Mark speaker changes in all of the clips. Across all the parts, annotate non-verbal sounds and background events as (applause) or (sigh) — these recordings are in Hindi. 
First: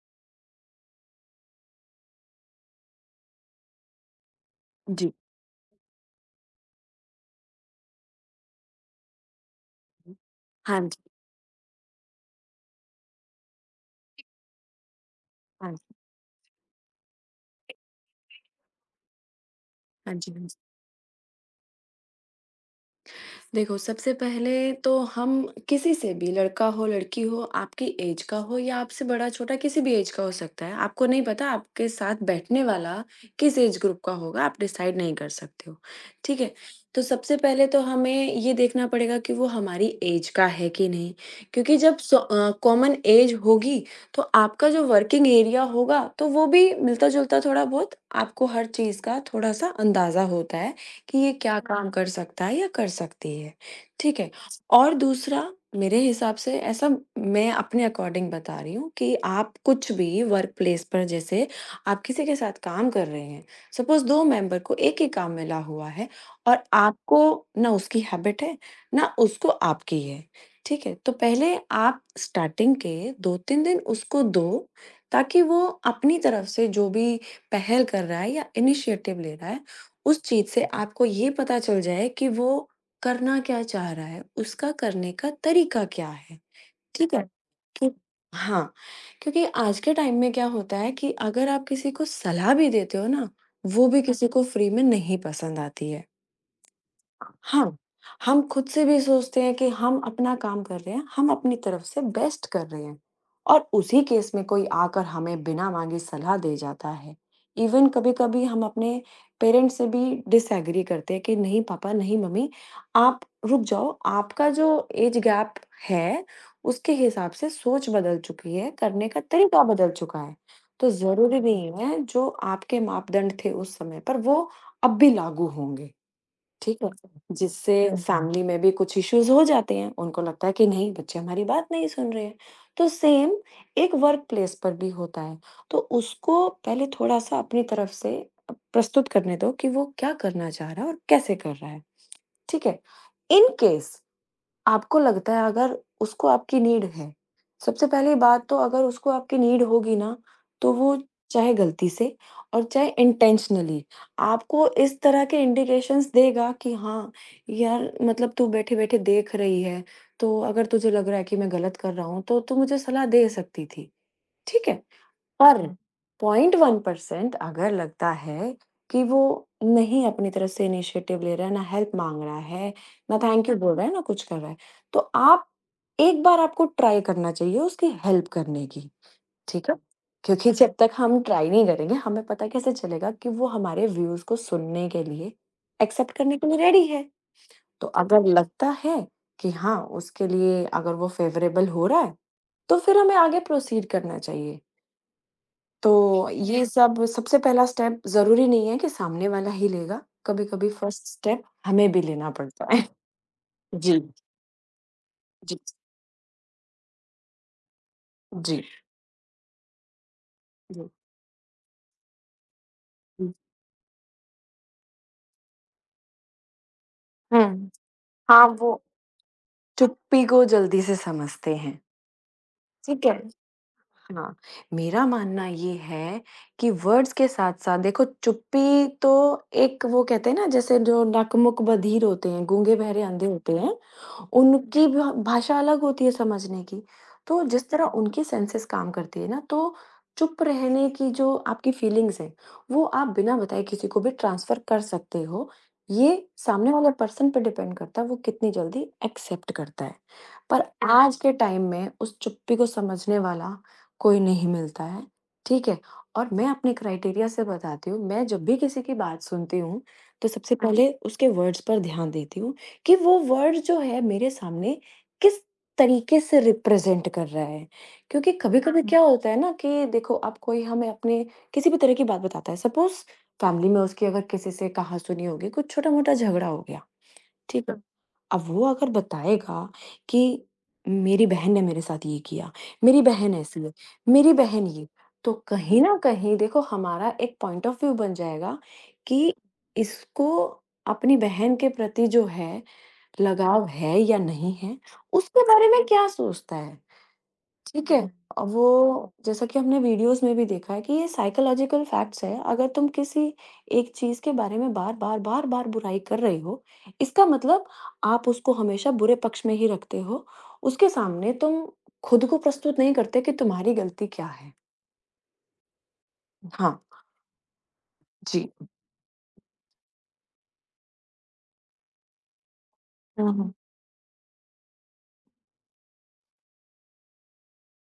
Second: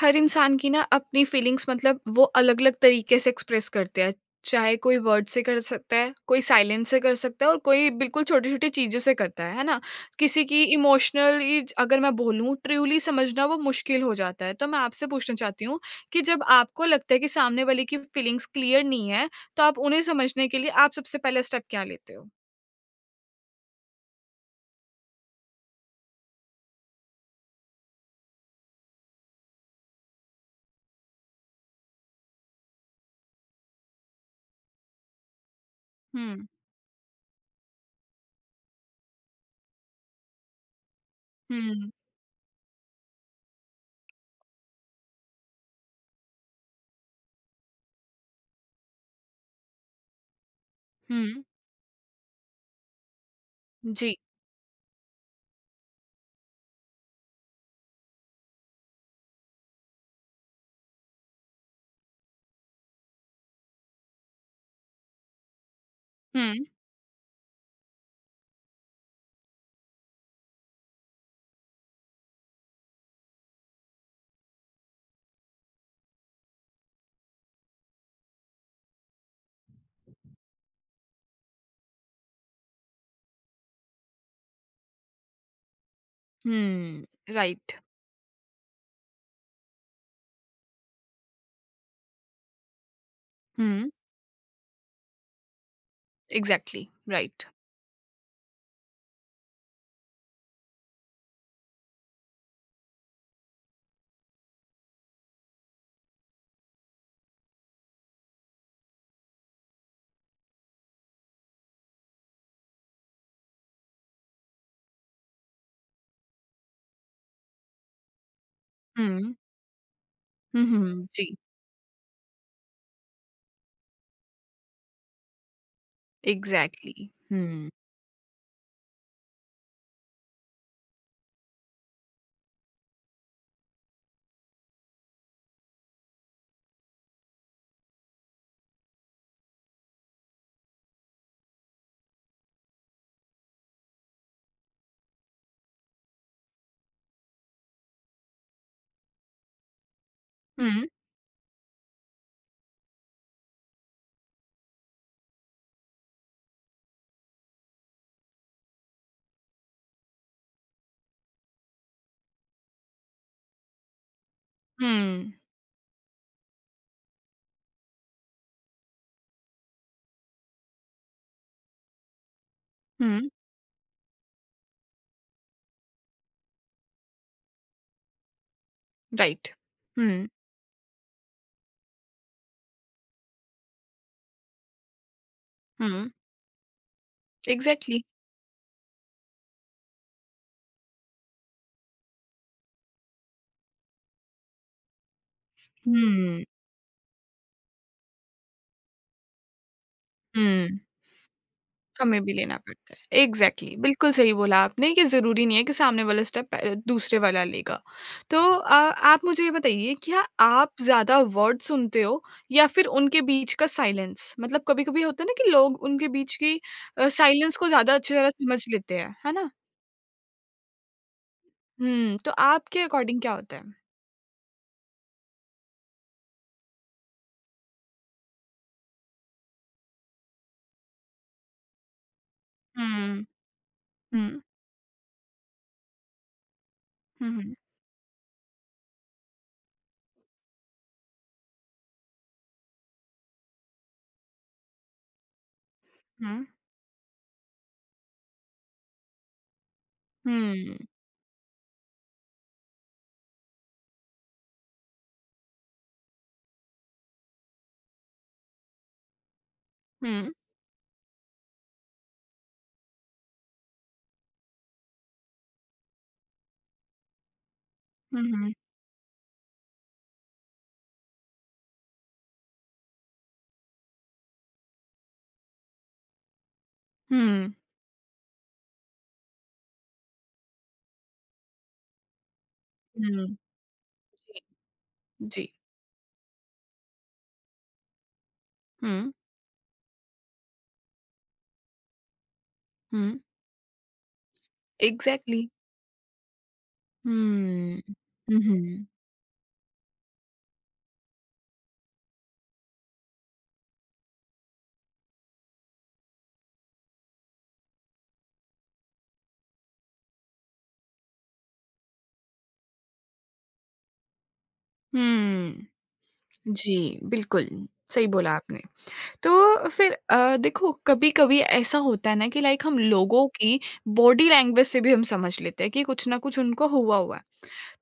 Speaker 1: हर इंसान की ना अपनी फीलिंग्स मतलब वो अलग अलग तरीके से एक्सप्रेस करते हैं। चाहे कोई
Speaker 2: जी।
Speaker 1: वर्ड से कर सकता है, कोई साइलेंस से कर सकता है और कोई बिल्कुल छोटी छोटी चीज़ों से करता है ना। किसी की
Speaker 2: हाँ जी,
Speaker 1: इमोशनली अगर मैं बोलूँ ट्रूली समझना वो मुश्किल हो जाता है, तो मैं आपसे पूछना चाहती
Speaker 2: हाँ
Speaker 1: हूँ
Speaker 2: जी,
Speaker 1: कि जब आपको लगता है कि सामने वाले की फीलिंग्स क्लियर नहीं है, तो आप उन्हें
Speaker 2: हाँ जी, हाँ
Speaker 1: समझने
Speaker 2: जी।
Speaker 1: के लिए आप सबसे पहला स्टेप क्या लेते हो।
Speaker 2: देखो, सबसे पहले तो हम किसी से भी, लड़का हो, लड़की हो, आपकी ऐज का हो या आपसे बड़ा-छोटा किसी भी ऐज का हो सकता है। आपको नहीं पता आपके साथ बैठने वाला किस ऐज ग्रुप का होगा, आप डिसाइड नहीं कर सकते हो, ठीक
Speaker 1: हम्म।
Speaker 2: है? तो सबसे पहले तो हमें ये देखना पड़ेगा कि वो हमारी ऐज का है कि नहीं, क्योंकि
Speaker 1: हम्म।
Speaker 2: जब कॉमन ऐज होगी, तो आपका जो वर्किंग एरिया होगा, तो वो भी मिलता-जुलता थोड़ा बहुत आपको हर चीज़ का थोड़ा-सा अंदाज़ा होता है। कि ये
Speaker 1: हम्म।
Speaker 2: क्या काम कर सकता है या कर सकती है,
Speaker 1: जी।
Speaker 2: ठीक है? और दूसरा मेरे हिसाब से ऐसा मैं अपने अकॉर्डिंग बता रही हूँ कि आप कुछ भी वर्क प्लेस पर जैसे आप किसी के साथ काम कर रहे हैं, सपोज़ 2 मेंबर को एक ही काम मिला हुआ है और
Speaker 1: हम्म।
Speaker 2: आपको ना उसकी हैबिट है, ना उसको आपकी है, ठीक है? तो पहले आप स्टार्टिंग के 2-3 दिन उसको दो ताकि वो अपनी तरफ से जो भी पहल कर रहा है या इनिशिएटिव ले रहा है, उस चीज़ से आपको ये पता चल जाए कि वो करना क्या चाह रहा है, उसका करने का तरीका क्या है, ठीक है?
Speaker 1: हम्म, राइट।
Speaker 2: कि हाँ, क्योंकि आज के टाइम में क्या होता है कि अगर आप किसी को सलाह भी देते हो ना, वो
Speaker 1: हम्म।
Speaker 2: भी किसी को फ्री में नहीं पसंद आती है।
Speaker 1: Exactly, right.
Speaker 2: हाँ, हम खुद से भी सोचते हैं कि हम अपना काम कर रहे हैं, हम अपनी तरफ से बेस्ट कर रहे हैं और उसी केस में कोई आकर हमें बिना माँगे सलाह दे जाता है। इवन कभी-कभी हम अपने पेरेंट्स से भी डिसएग्री करते हैं कि नहीं पापा, नहीं मम्मी, आप रुक जाओ, आपका जो एज गैप है, उसके हिसाब से सोच बदल चुकी है, करने का
Speaker 1: हम्म।
Speaker 2: तरीका बदल चुका है।
Speaker 1: हुँ,
Speaker 2: तो
Speaker 1: हुँ। जी,
Speaker 2: ज़रूरी नहीं है जो आपके मापदंड थे उस समय पर, वो अब भी लागू होंगे। ठीक है?
Speaker 1: एग्ज़ैक्टली। हुँ।
Speaker 2: जिससे हुँ, हुँ। फैमिली में भी कुछ इश्यूज़ हो जाते हैं, उनको लगता है कि नहीं बच्चे हमारी बात नहीं सुन रहे हैं। तो सेम एक वर्क प्लेस पर भी होता है, तो उसको पहले थोड़ा-सा अपनी तरफ से प्रस्तुत करने दो कि वो क्या करना चाह रहा है और कैसे कर रहा है, ठीक है? इन केस आपको लगता है अगर उसको आपकी नीड है, सबसे पहली बात तो अगर उसको आपकी नीड होगी ना, तो
Speaker 1: हुँ,
Speaker 2: वो चाहे गलती से और चाहे इंटेंशनली आपको इस तरह के इंडिकेशंस देगा कि हाँ, यार मतलब तू बैठे-बैठे देख रही है, तो अगर तुझे लग रहा है कि मैं गलत कर रहा हूँ, तो तू मुझे सलाह दे सकती थी। ठीक है?
Speaker 1: हुँ,
Speaker 2: पर 0.1% अगर लगता है कि वो नहीं अपनी तरफ से इनिशिएटिव ले रहा है, ना हेल्प माँग रहा है, ना
Speaker 1: हुँ,
Speaker 2: थैंक यू बोल रहा है, ना कुछ कर रहा है। तो आप एक बार आपको ट्राई करना चाहिए उसकी हेल्प करने की,
Speaker 1: राइट।
Speaker 2: ठीक है?
Speaker 1: हुँ,
Speaker 2: क्योंकि जब तक हम ट्राई नहीं करेंगे, हमें पता कैसे चलेगा कि वो हमारे व्यूज़ को सुनने के लिए,
Speaker 1: हुँ,
Speaker 2: एक्सेप्ट करने के लिए रेडी है। तो
Speaker 1: एग्ज़ैक्टली।
Speaker 2: अगर लगता है कि हाँ, उसके लिए अगर वो फ़ेवरेबल हो रहा है, तो फिर हमें आगे प्रोसीड करना चाहिए। तो
Speaker 1: हुँ,
Speaker 2: ये सब सबसे पहला स्टेप ज़रूरी नहीं है कि सामने वाला ही लेगा, कभी-कभी
Speaker 1: हुँ,
Speaker 2: फर्स्ट स्टेप हमें भी
Speaker 1: हमें
Speaker 2: लेना
Speaker 1: भी लेना
Speaker 2: पड़ता है।
Speaker 1: पड़ता है। एग्ज़ैक्टली,
Speaker 2: (laughs) जी,
Speaker 1: बिल्कुल सही बोला आपने कि ज़रूरी नहीं
Speaker 2: जी,
Speaker 1: है कि सामने वाला स्टेप दूसरे वाला लेगा। तो
Speaker 2: जी,
Speaker 1: आप मुझे ये बताइए, क्या आप
Speaker 2: जी,
Speaker 1: ज़्यादा वर्ड सुनते हो या फिर उनके
Speaker 2: हुँ।
Speaker 1: बीच का साइलेंस? मतलब कभी-कभी होता है ना कि लोग उनके बीच की साइलेंस को
Speaker 2: हुँ,
Speaker 1: ज़्यादा अच्छी तरह
Speaker 2: हाँ,
Speaker 1: समझ
Speaker 2: वो
Speaker 1: लेते हैं, है ना?
Speaker 2: चुप्पी को जल्दी से समझते हैं,
Speaker 1: हुँ, तो आपके
Speaker 2: ठीक है?
Speaker 1: अकॉर्डिंग क्या होता है?
Speaker 2: हाँ, मेरा मानना ये है कि वर्ड्स के साथ-साथ देखो चुप्पी तो एक वो कहते हैं ना जैसे जो नकमुक बधिर होते हैं, गूंगे बहरे अंधे
Speaker 1: हुँ।
Speaker 2: होते हैं, जी।
Speaker 1: हुँ।
Speaker 2: उनकी भा भाषा अलग होती है समझने की।
Speaker 1: हुँ,
Speaker 2: तो
Speaker 1: हुँ।
Speaker 2: जिस तरह उनकी सेंसेस काम करती है ना, तो चुप रहने की जो आपकी फीलिंग्स हैं, वो आप बिना बताए किसी को भी ट्रांसफ़र कर सकते हो। ये
Speaker 1: हुँ।
Speaker 2: सामने वाले पर्सन पे डिपेंड करता है, वो कितनी जल्दी एक्सेप्ट करता है। पर
Speaker 1: हुँ,
Speaker 2: आज के टाइम में उस चुप्पी को समझने वाला कोई नहीं मिलता है, ठीक है? और मैं अपने क्राइटेरिया से बताती हूँ, मैं जब भी किसी की बात सुनती हूँ, तो
Speaker 1: हुँ,
Speaker 2: सबसे पहले उसके वर्ड्स पर ध्यान देती हूँ कि वो वर्ड जो है मेरे सामने किस तरीके से रिप्रेज़ेंट कर रहा है। क्योंकि
Speaker 1: हुँ,
Speaker 2: कभी-कभी हुँ। क्या होता है ना कि देखो अब कोई हमें अपने किसी भी तरह की बात बताता है, सपोज़ फैमिली में उसकी अगर किसी से कहा-सुनी होगी, कुछ छोटा-मोटा झगड़ा हो गया,
Speaker 1: हुँ,
Speaker 2: ठीक है? अब वो अगर बताएगा कि मेरी बहन ने मेरे साथ ये किया, मेरी
Speaker 1: हुँ, हुँ।
Speaker 2: बहन ऐसी है, मेरी
Speaker 1: जी,
Speaker 2: बहन ये, तो
Speaker 1: जी।
Speaker 2: कहीं न कहीं देखो हमारा एक पॉइंट ऑफ व्यू बन जाएगा
Speaker 1: हुँ,
Speaker 2: कि इसको अपनी बहन के प्रति जो है
Speaker 1: हुँ,
Speaker 2: लगाव है या नहीं है, उसके
Speaker 1: एग्ज़ैक्टली।
Speaker 2: बारे में क्या सोचता है।
Speaker 1: हुँ,
Speaker 2: ठीक है?
Speaker 1: हुँ, हुँ,
Speaker 2: वो जैसा कि हमने वीडियोज़ में भी देखा है कि ये साइकोलॉजिकल फैक्ट्स है, अगर तुम किसी एक चीज़ के बारे में बार-बार, बार-बार बुराई कर रहे हो, इसका मतलब आप उसको हमेशा बुरे पक्ष में ही रखते हो। उसके सामने तुम खुद को प्रस्तुत नहीं करते कि तुम्हारी गलती क्या है।
Speaker 1: हुँ।
Speaker 2: हाँ,
Speaker 1: जी, बिल्कुल, सही बोला
Speaker 2: जी।
Speaker 1: आपने। तो फिर देखो कभी-कभी ऐसा होता है ना कि लाइक हम लोगों
Speaker 2: हुँ, हुँ।
Speaker 1: की बॉडी लैंग्वेज से भी हम समझ लेते हैं कि कुछ ना कुछ उनको हुआ हुआ है।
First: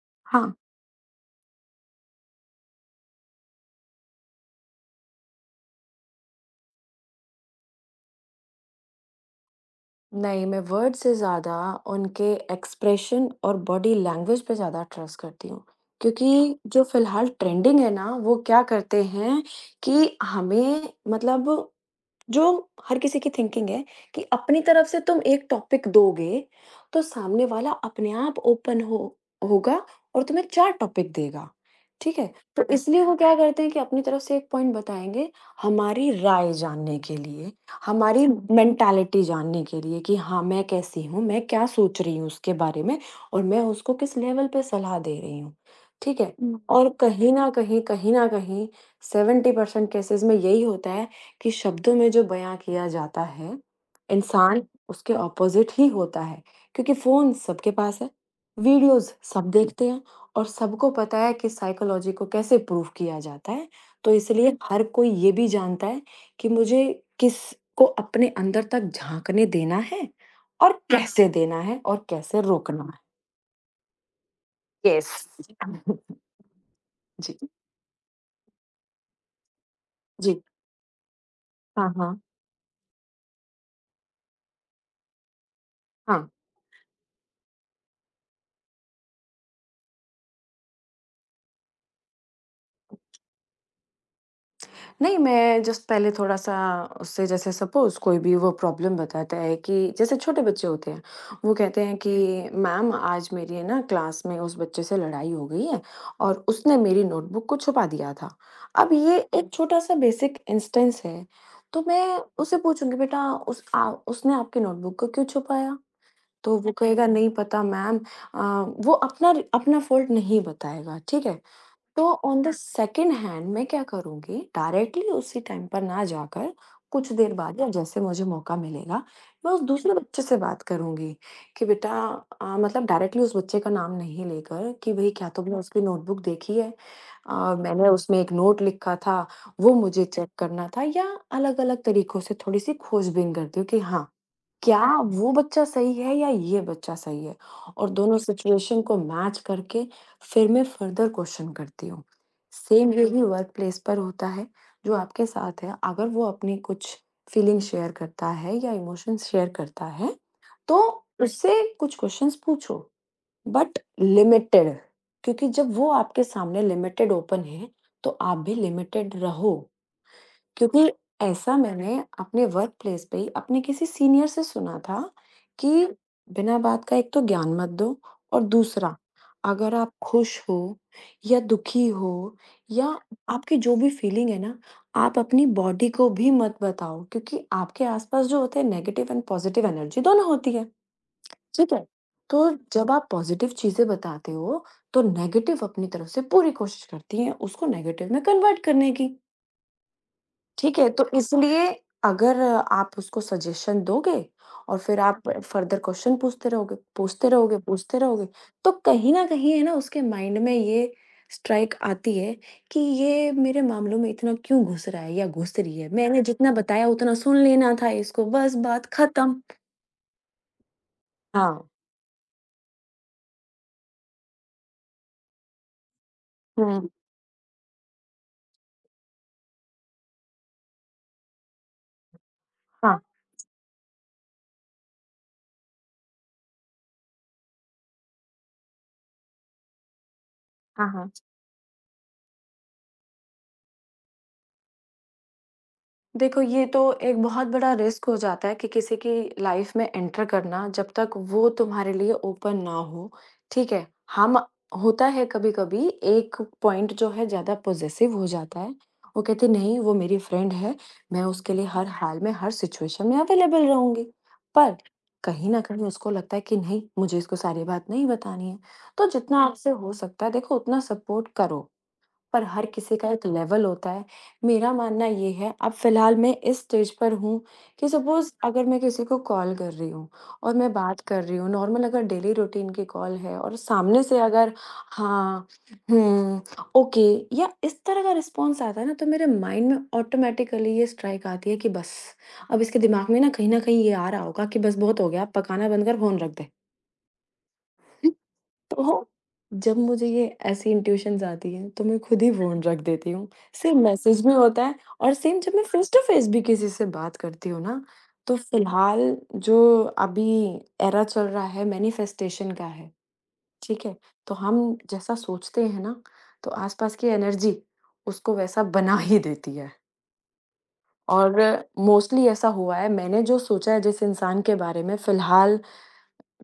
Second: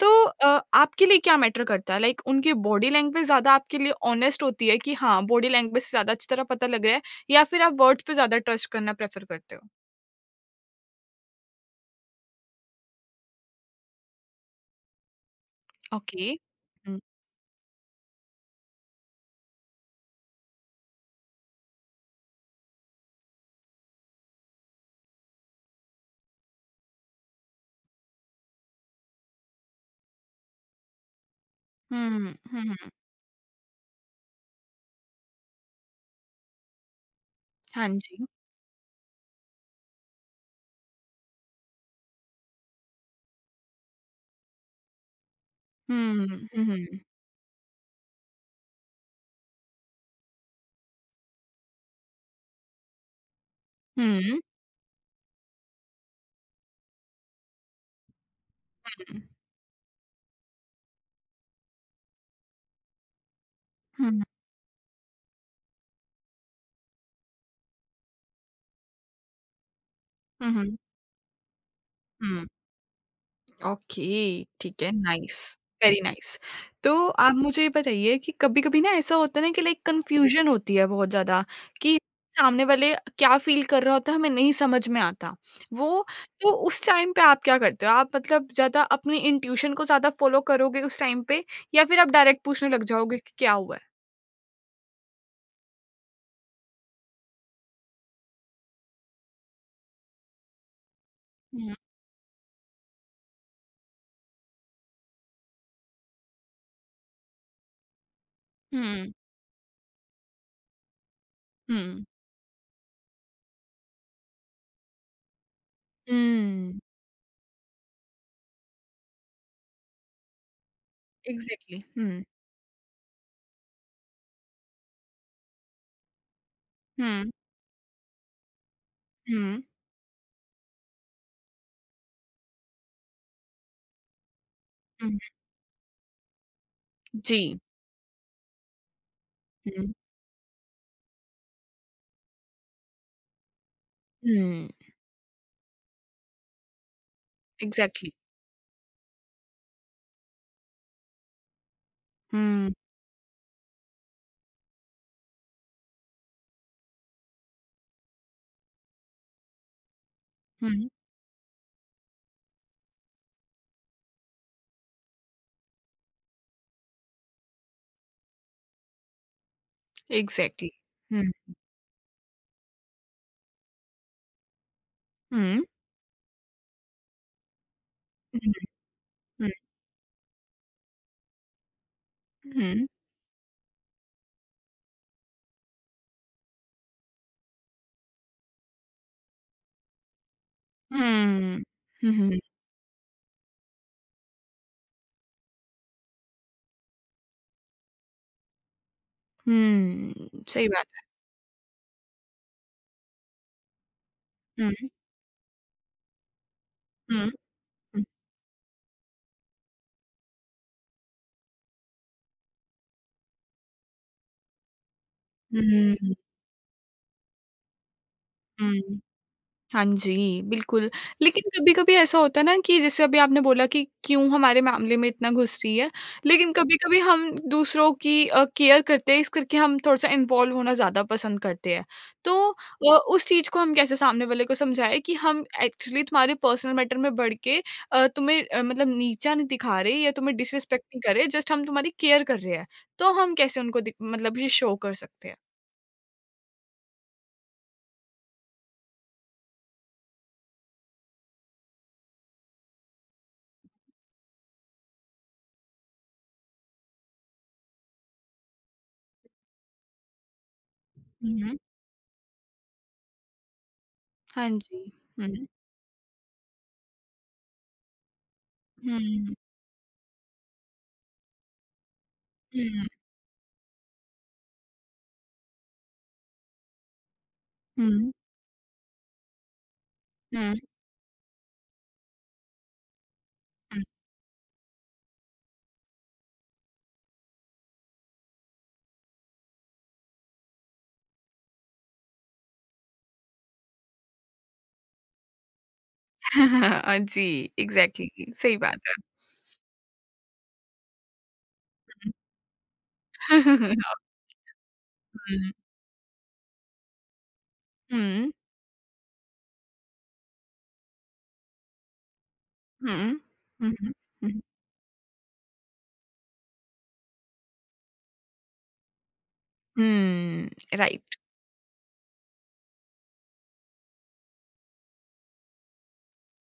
Speaker 1: तो
Speaker 2: हाँ।
Speaker 1: आपके लिए क्या मैटर करता है? लाइक उनकी बॉडी लैंग्वेज ज़्यादा आपके लिए ऑनेस्ट होती है कि हाँ, बॉडी लैंग्वेज से ज़्यादा अच्छी तरह पता लग रहा है, या फिर आप वर्ड्स पे ज़्यादा ट्रस्ट करना प्रेफ़र करते हो?
Speaker 2: नहीं, मैं वर्ड से ज़्यादा उनके एक्सप्रेशन और बॉडी लैंग्वेज पे ज़्यादा ट्रस्ट करती हूँ।
Speaker 1: ओके।
Speaker 2: क्योंकि जो
Speaker 1: हुँ।
Speaker 2: फ़िलहाल ट्रेंडिंग है ना, वो क्या करते हैं कि हमें मतलब जो हर किसी की थिंकिंग है कि अपनी तरफ से तुम एक टॉपिक दोगे, तो सामने वाला अपने आप ओपन हो होगा और तुम्हें 4 टॉपिक देगा, ठीक है?
Speaker 1: हुँ,
Speaker 2: तो
Speaker 1: हुँ,
Speaker 2: हुँ।
Speaker 1: हुँ।
Speaker 2: इसलिए वो क्या करते हैं कि अपनी तरफ से एक पॉइंट बताएँगे, हमारी राय जानने के लिए,
Speaker 1: हाँ जी।
Speaker 2: हमारी मेंटालिटी जानने के लिए कि हाँ, मैं कैसी हूँ, मैं क्या सोच रही हूँ उसके बारे में और मैं उसको किस लेवल पे सलाह दे रही हूँ, ठीक
Speaker 1: हुँ,
Speaker 2: है?
Speaker 1: हुँ,
Speaker 2: हुँ।
Speaker 1: हुँ,
Speaker 2: और
Speaker 1: हुँ,
Speaker 2: कहीं न कहीं 70% केसेज़ में यही होता है कि शब्दों में जो बयाँ किया जाता है,
Speaker 1: हुँ, हुँ,
Speaker 2: इंसान उसके ऑपोज़िट ही होता है, क्योंकि फ़ोन सबके पास है, वीडियोज़ सब देखते हैं और सबको पता है कि साइकोलॉजी को कैसे प्रूव किया जाता है। तो इसलिए हर कोई ये भी जानता है कि मुझे किसको अपने अंदर तक झाँकने देना है
Speaker 1: हुँ, हुँ,
Speaker 2: और
Speaker 1: हुँ।
Speaker 2: हुँ। कैसे देना है और कैसे रोकना है।
Speaker 1: ओके, ठीक है,
Speaker 2: यस।
Speaker 1: Nice,
Speaker 2: (laughs)
Speaker 1: very nice. तो आप
Speaker 2: जी,
Speaker 1: मुझे ये बताइए कि कभी-कभी ना ऐसा होता है ना कि लाइक
Speaker 2: जी।
Speaker 1: कन्फ्यूज़न होती है बहुत ज़्यादा
Speaker 2: हाँ,
Speaker 1: कि
Speaker 2: हाँ।
Speaker 1: सामने वाले क्या फ़ील कर रहा होता है, हमें नहीं समझ में आता। वो
Speaker 2: हाँ।
Speaker 1: तो उस टाइम पे आप क्या करते हो? आप मतलब ज़्यादा अपनी इंट्यूशन को ज़्यादा फ़ॉलो करोगे उस टाइम पे, या फिर आप डायरेक्ट पूछने लग जाओगे कि क्या हुआ है?
Speaker 2: नहीं, मैं जस्ट पहले थोड़ा-सा उससे जैसे सपोज़ कोई भी वो प्रॉब्लम बताता है कि जैसे छोटे बच्चे होते हैं, वो
Speaker 1: हुँ,
Speaker 2: कहते हैं कि मैम आज मेरी है ना क्लास में उस बच्चे से लड़ाई हो गई है और उसने मेरी नोटबुक को छुपा दिया था। अब
Speaker 1: हुँ,
Speaker 2: ये एक छोटा-सा बेसिक इंस्टेंस है, तो
Speaker 1: हुँ,
Speaker 2: मैं उससे पूछूँगी बेटा उस आ उसने आपकी नोटबुक को क्यों छुपाया? तो वो
Speaker 1: हुँ,
Speaker 2: कहेगा नहीं पता मैम अ, वो अपना फ़ॉल्ट नहीं बताएगा, ठीक है?
Speaker 1: एग्ज़ैक्टली,
Speaker 2: तो
Speaker 1: हुँ,
Speaker 2: ऑन द सेकंड हैंड मैं क्या करूँगी डायरेक्टली उसी टाइम पर ना जाकर कुछ
Speaker 1: हुँ,
Speaker 2: देर बाद या जैसे मुझे मौका मिलेगा, मैं उस
Speaker 1: हुँ,
Speaker 2: दूसरे बच्चे से बात करूँगी कि बेटा मतलब डायरेक्टली उस बच्चे का नाम नहीं लेकर कि भई
Speaker 1: हुँ,
Speaker 2: क्या तुमने उसकी नोटबुक देखी है?
Speaker 1: जी,
Speaker 2: मैंने उसमें एक नोट लिखा था, वो
Speaker 1: हुँ,
Speaker 2: मुझे चेक करना था या अलग-अलग तरीकों से थोड़ी-सी खोजबीन करती हूँ कि हाँ,
Speaker 1: हुँ,
Speaker 2: क्या वो बच्चा सही है या ये बच्चा सही है? और
Speaker 1: एग्ज़ैक्टली,
Speaker 2: दोनों सिचुएशन को मैच करके फिर मैं फर्दर क्वेश्चन करती हूँ।
Speaker 1: हुँ,
Speaker 2: सेम यही वर्क प्लेस पर होता है, जो आपके साथ है, अगर वो अपनी कुछ फीलिंग शेयर करता है या इमोशंस शेयर करता है, तो
Speaker 1: हुँ।
Speaker 2: उससे कुछ क्वेश्चंस पूछो, बट लिमिटेड क्योंकि जब वो आपके सामने लिमिटेड ओपन है, तो आप भी लिमिटेड रहो।
Speaker 1: एग्ज़ैक्टली।
Speaker 2: क्योंकि
Speaker 1: हुँ,
Speaker 2: ऐसा मैंने अपने वर्क प्लेस पे ही अपने किसी सीनियर से सुना था
Speaker 1: हुँ,
Speaker 2: कि बिना बात का एक तो ज्ञान मत दो और
Speaker 1: हुँ,
Speaker 2: दूसरा
Speaker 1: हुँ,
Speaker 2: अगर आप खुश हो या दुखी हो या
Speaker 1: हुँ,
Speaker 2: आपकी जो भी फीलिंग है ना आप अपनी बॉडी को भी मत बताओ क्योंकि आपके आसपास जो होते हैं नेगेटिव एंड पॉजिटिव एनर्जी दोनों होती है
Speaker 1: हुँ,
Speaker 2: ठीक है
Speaker 1: हुँ,
Speaker 2: तो जब आप पॉजिटिव चीजें बताते हो तो नेगेटिव अपनी तरफ से पूरी कोशिश करती हैं उसको नेगेटिव में कन्वर्ट करने की
Speaker 1: हुँ, सही
Speaker 2: ठीक है,
Speaker 1: बात
Speaker 2: तो इसलिए अगर आप उसको सजेशन दोगे
Speaker 1: है। हुँ,
Speaker 2: और फिर आप फर्दर क्वेश्चन पूछते रहोगे,
Speaker 1: हुँ,
Speaker 2: पूछते रहोगे, पूछते
Speaker 1: हुँ,
Speaker 2: रहोगे, तो कहीं न कहीं है ना उसके माइंड में ये स्ट्राइक आती है कि ये मेरे मामलों में इतना क्यों घुस रहा है या घुस रही है?
Speaker 1: हुँ, हुँ,
Speaker 2: मैंने जितना बताया उतना सुन लेना था इसको, बस बात
Speaker 1: हुँ।
Speaker 2: खत्म।
Speaker 1: हाँ जी, बिल्कुल। लेकिन
Speaker 2: हाँ।
Speaker 1: कभी-कभी ऐसा होता है ना कि जैसे अभी आपने बोला कि क्यों हमारे मामले में इतना घुस रही है, लेकिन
Speaker 2: हुँ।
Speaker 1: कभी-कभी हम दूसरों की केयर करते हैं, इस करके हम थोड़ा-सा इन्वॉल्व होना ज़्यादा पसंद करते हैं। तो
Speaker 2: हाँ।
Speaker 1: उस चीज़ को हम कैसे सामने वाले को समझाएँ कि हम एक्चुअली तुम्हारे पर्सनल मैटर में बढ़ के तुम्हें मतलब नीचा नहीं दिखा रहे या तुम्हें डिसरिस्पेक्ट
Speaker 2: हाँ,
Speaker 1: नहीं
Speaker 2: हाँ।
Speaker 1: कर रहे, जस्ट हम तुम्हारी केयर कर रहे हैं। तो हम कैसे उनको दि मतलब ये शो कर सकते हैं?
Speaker 2: देखो, ये तो एक बहुत बड़ा रिस्क हो जाता है कि किसी की लाइफ़ में एंटर करना जब तक वो तुम्हारे लिए ओपन ना हो, ठीक है? हम होता है कभी-कभी एक पॉइंट जो है ज़्यादा पॉज़ेसिव हो जाता है। वो कहते हैं नहीं, वो मेरी फ्रेंड है, मैं
Speaker 1: हुँ,
Speaker 2: उसके
Speaker 1: हुँ।
Speaker 2: लिए हर हाल में, हर सिचुएशन में अवेलेबल रहूँगी।
Speaker 1: हाँ
Speaker 2: पर
Speaker 1: जी। हुँ।
Speaker 2: कहीं न कहीं उसको लगता है कि नहीं, मुझे इसको सारी बात नहीं बतानी है। तो
Speaker 1: हुँ,
Speaker 2: जितना आपसे हो सकता है देखो, उतना सपोर्ट करो। पर हर
Speaker 1: हुँ,
Speaker 2: किसी का एक लेवल होता है। मेरा मानना ये है, अब फ़िलहाल मैं इस स्टेज पर हूँ कि
Speaker 1: हुँ।
Speaker 2: सपोज़ अगर मैं किसी को कॉल कर रही हूँ और
Speaker 1: हुँ,
Speaker 2: मैं बात कर रही हूँ, नॉर्मल अगर डेली रूटीन की कॉल है और
Speaker 1: हुँ।
Speaker 2: सामने से अगर हाँ, हुँ, ओके या इस तरह का रिस्पॉन्स आता है ना, तो मेरे माइंड में ऑटोमैटिकली ये स्ट्राइक आती है कि बस, अब इसके दिमाग में ना कहीं न कहीं ये आ रहा होगा कि बस बहुत हो गया, अब पकाना बंद कर फ़ोन रख दे।
Speaker 1: (laughs) जी, एग्ज़ैक्टली सही बात है।
Speaker 2: तो जब मुझे ये ऐसी इंट्यूशंस आती हैं, तो मैं
Speaker 1: हुँ,
Speaker 2: खुद ही फ़ोन रख देती हूँ। सेम
Speaker 1: (laughs)
Speaker 2: मैसेज भी होता है और सेम
Speaker 1: हुँ,
Speaker 2: जब मैं फ़ेस टू फ़ेस भी किसी से बात करती हूँ ना,
Speaker 1: हुँ,
Speaker 2: तो फ़िलहाल जो अभी एरा चल रहा है मैनिफेस्टेशन का है,
Speaker 1: हुँ, हुँ,
Speaker 2: ठीक है? तो
Speaker 1: हुँ,
Speaker 2: हम जैसा सोचते हैं ना, तो आसपास की एनर्जी उसको वैसा बना ही देती है।
Speaker 1: हुँ, राइट।
Speaker 2: और मोस्टली ऐसा हुआ है, मैंने जो सोचा है जिस इंसान के बारे में, फ़िलहाल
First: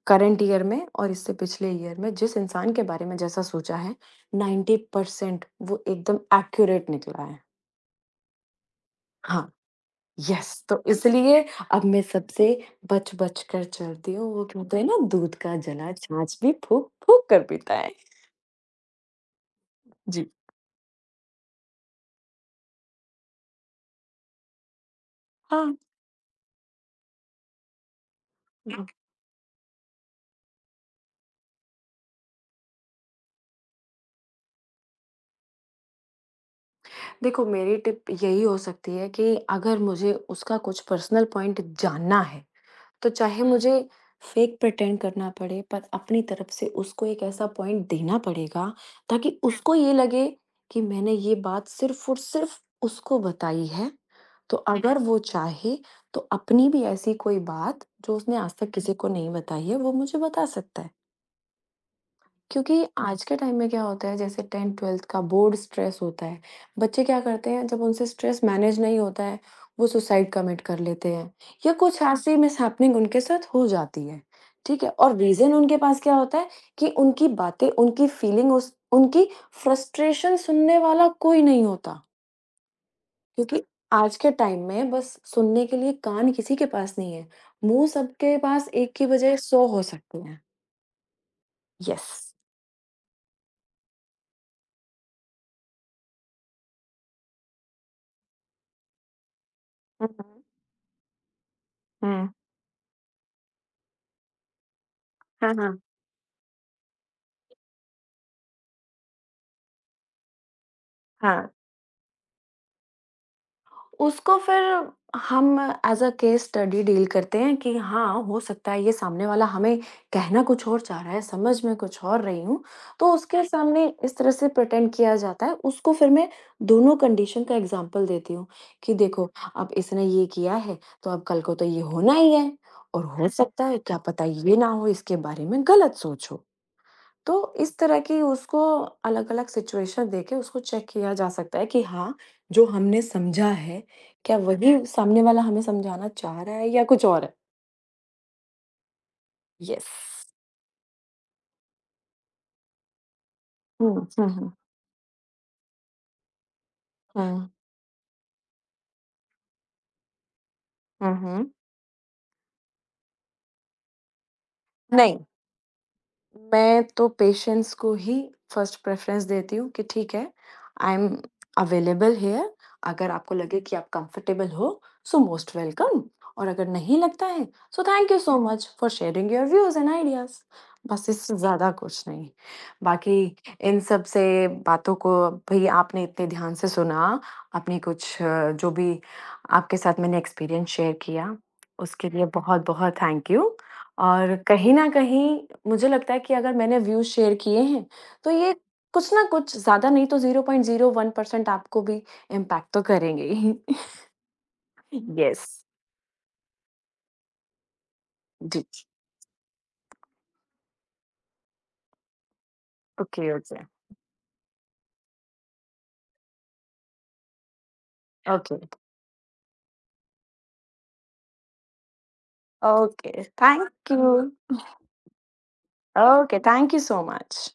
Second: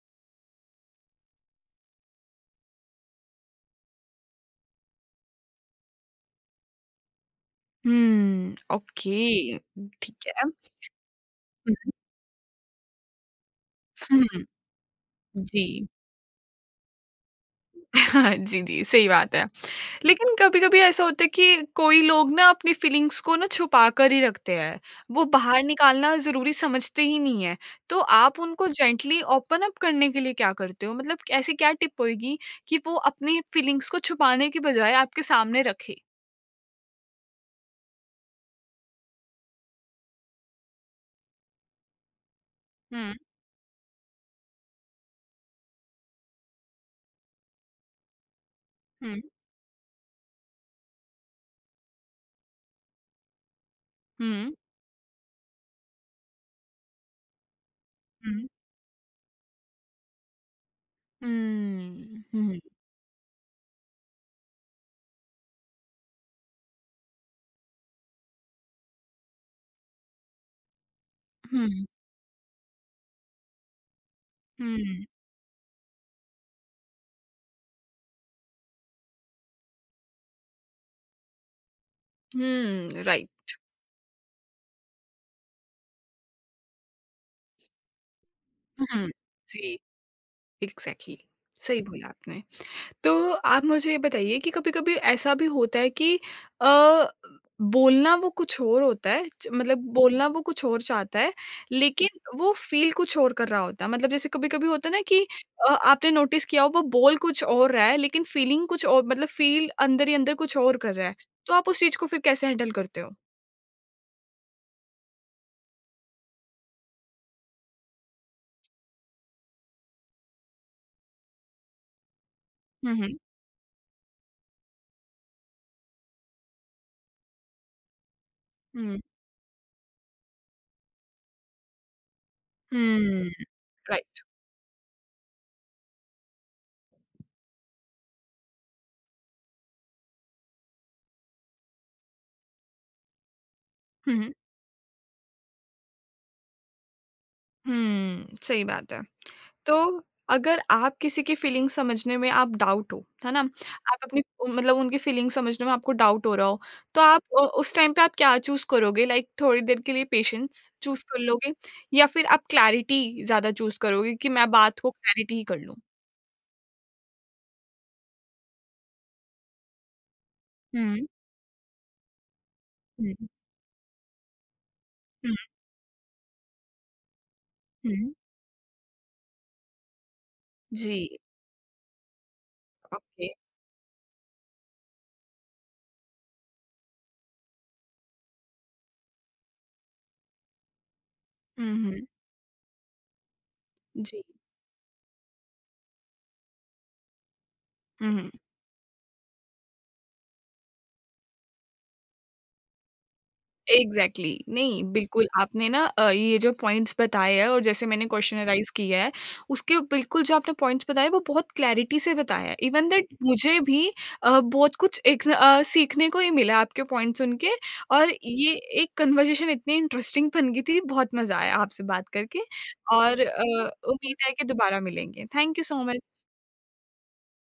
Speaker 2: करंट ईयर में और इससे पिछले ईयर में जिस इंसान के बारे में जैसा सोचा है, 90% वो एकदम एक्यूरेट निकला है।
Speaker 1: हुँ, ओके,
Speaker 2: हाँ,
Speaker 1: ठीक है।
Speaker 2: येस। तो इसलिए
Speaker 1: हुँ,
Speaker 2: अब मैं सबसे बच-बच कर चलती हूँ,
Speaker 1: हुँ,
Speaker 2: वो कहते हैं ना, दूध का
Speaker 1: जी।
Speaker 2: जला छाछ भी फूँक-फूँक कर पीता है।
Speaker 1: (laughs) जी, जी, सही बात है।
Speaker 2: जी।
Speaker 1: लेकिन कभी-कभी ऐसा होता है कि कोई लोग ना अपनी फीलिंग्स को ना छुपा कर ही रखते हैं। वो बाहर
Speaker 2: हाँ,
Speaker 1: निकालना ज़रूरी समझते ही नहीं है। तो आप उनको
Speaker 2: हाँ।
Speaker 1: जेंटली ओपन अप करने के लिए क्या करते हो? मतलब ऐसी क्या टिप होएगी कि वो अपनी फीलिंग्स को छुपाने की बजाय आपके सामने रखे?
Speaker 2: देखो, मेरी टिप यही हो सकती है कि अगर मुझे उसका कुछ पर्सनल पॉइंट जानना है, तो
Speaker 1: हुँ,
Speaker 2: चाहे मुझे फेक प्रिटेंड करना पड़े, पर अपनी तरफ से उसको एक ऐसा पॉइंट देना पड़ेगा
Speaker 1: हुँ,
Speaker 2: ताकि उसको ये लगे कि मैंने ये बात सिर्फ़ और सिर्फ़ उसको बताई है।
Speaker 1: हुँ,
Speaker 2: तो अगर वो चाहे, तो अपनी भी ऐसी कोई बात जो उसने
Speaker 1: हुँ।
Speaker 2: आज तक किसी को नहीं बताई है, वो मुझे बता सकता है।
Speaker 1: हुँ, हुँ।
Speaker 2: क्योंकि आज के टाइम में क्या होता है, जैसे 10th-12th का बोर्ड स्ट्रेस होता है। बच्चे क्या करते हैं जब उनसे स्ट्रेस मैनेज नहीं होता है, वो सुसाइड कमिट कर लेते हैं या
Speaker 1: हुँ,
Speaker 2: कुछ ऐसी मिसहैपनिंग उनके साथ हो जाती है, ठीक है?
Speaker 1: हुँ।
Speaker 2: और रीज़न उनके पास क्या होता है कि उनकी बातें, उनकी फीलिंग, उस उनकी फ्रस्ट्रेशन सुनने वाला कोई नहीं होता।
Speaker 1: हुँ, राइट।
Speaker 2: क्योंकि आज के टाइम में बस सुनने के लिए कान किसी के पास नहीं है। मुँह सबके पास एक की
Speaker 1: हुँ।
Speaker 2: बजाय 100
Speaker 1: जी,
Speaker 2: हो सकते हैं।
Speaker 1: एग्ज़ैक्टली। सही बोला
Speaker 2: यस।
Speaker 1: आपने। तो आप मुझे ये बताइए कि कभी-कभी ऐसा भी होता है कि अ, बोलना वो कुछ और होता है, च मतलब
Speaker 2: हुँ,
Speaker 1: बोलना वो
Speaker 2: हुँ।
Speaker 1: कुछ और चाहता है, लेकिन
Speaker 2: हुँ।
Speaker 1: वो फ़ील कुछ और कर रहा होता है। मतलब जैसे कभी-कभी होता है ना कि
Speaker 2: हाँ, हाँ।
Speaker 1: आपने नोटिस किया हो वो बोल कुछ और रहा है, लेकिन फ़ीलिंग कुछ और मतलब फ़ील अंदर ही अंदर कुछ और कर रहा है।
Speaker 2: हाँ।
Speaker 1: तो आप उस चीज़ को फिर कैसे हैंडल करते हो?
Speaker 2: उसको फिर हम as a case study deal करते हैं कि हाँ, हो सकता है ये सामने वाला हमें कहना कुछ और चाह रहा है, समझ मैं कुछ और रही हूँ।
Speaker 1: हुँ,
Speaker 2: तो
Speaker 1: हुँ।
Speaker 2: उसके हुँ। सामने इस तरह से प्रिटेंड किया जाता है, उसको फिर मैं दोनों कंडीशन का एग्ज़ाम्पल देती हूँ कि
Speaker 1: हुँ।
Speaker 2: देखो, अब इसने ये किया है, तो अब कल को तो ये होना ही है और हो
Speaker 1: हुँ,
Speaker 2: सकता है, क्या पता
Speaker 1: राइट।
Speaker 2: ये ना हो, इसके बारे में गलत सोच हो। तो इस तरह की उसको अलग-अलग सिचुएशन देके उसको चेक किया जा सकता है कि हाँ, जो हमने समझा है,
Speaker 1: हुँ, हुँ।
Speaker 2: क्या वही सामने वाला हमें समझाना चाह रहा है या कुछ और है?
Speaker 1: हुँ, सही बात है। तो
Speaker 2: यस।
Speaker 1: अगर आप किसी की फीलिंग समझने में आप डाउट हो, है ना?
Speaker 2: हुँ,
Speaker 1: आप अपनी
Speaker 2: हुँ, हुँ।
Speaker 1: मतलब उनकी फीलिंग समझने में आपको डाउट हो रहा हो, तो आप
Speaker 2: हुँ,
Speaker 1: उस टाइम पे आप क्या चूज़ करोगे? लाइक थोड़ी देर के लिए पेशेंस चूज़
Speaker 2: हुँ,
Speaker 1: कर
Speaker 2: हुँ।
Speaker 1: लोगे, या फिर आप क्लैरिटी ज़्यादा चूज़ करोगे कि मैं बात को
Speaker 2: नहीं।
Speaker 1: क्लैरिटी ही कर लूँ?
Speaker 2: मैं तो पेशेंस को ही फर्स्ट प्रेफ़रेंस देती हूँ कि ठीक है, I
Speaker 1: hmm,
Speaker 2: am available here, अगर
Speaker 1: हुँ,
Speaker 2: आपको लगे कि आप कंफर्टेबल हो, सो
Speaker 1: हुँ,
Speaker 2: मोस्ट वेलकम। और अगर नहीं लगता है, so thank
Speaker 1: hmm.
Speaker 2: You so much for sharing your views and ideas. बस
Speaker 1: जी,
Speaker 2: इससे ज़्यादा कुछ नहीं। बाकी
Speaker 1: ओके।
Speaker 2: इन सब से बातों को भी आपने इतने ध्यान से सुना, अपनी कुछ जो भी आपके साथ मैंने एक्सपीरियंस शेयर किया,
Speaker 1: हुँ, हुँ।
Speaker 2: उसके लिए बहुत-बहुत थैंक यू।
Speaker 1: जी,
Speaker 2: और कहीं न कहीं मुझे लगता है कि अगर मैंने व्यूज़ शेयर किए हैं,
Speaker 1: हुँ,
Speaker 2: तो
Speaker 1: हुँ।
Speaker 2: ये कुछ ना कुछ ज़्यादा नहीं तो 0.01% आपको भी इम्पैक्ट तो करेंगे ही।
Speaker 1: Exactly exactly. नहीं,
Speaker 2: (laughs)
Speaker 1: बिल्कुल
Speaker 2: येस।
Speaker 1: आपने ना ये जो पॉइंट्स बताए हैं, और जैसे मैंने
Speaker 2: जी।
Speaker 1: क्वेश्चनराइज किया है उसके बिल्कुल जो आपने पॉइंट्स बताए वो बहुत क्लैरिटी से बताया। Even that
Speaker 2: okay, okay.
Speaker 1: मुझे भी बहुत कुछ सीखने को ही मिला आपके पॉइंट सुन के, और ये
Speaker 2: ओके,
Speaker 1: एक कन्वर्जेशन इतनी इंटरेस्टिंग बन गई थी, बहुत मजा आया आपसे बात करके। और
Speaker 2: ओके। थैंक
Speaker 1: उम्मीद है कि
Speaker 2: यू।
Speaker 1: दोबारा मिलेंगे। Thank you so much.
Speaker 2: Okay, thank you so much.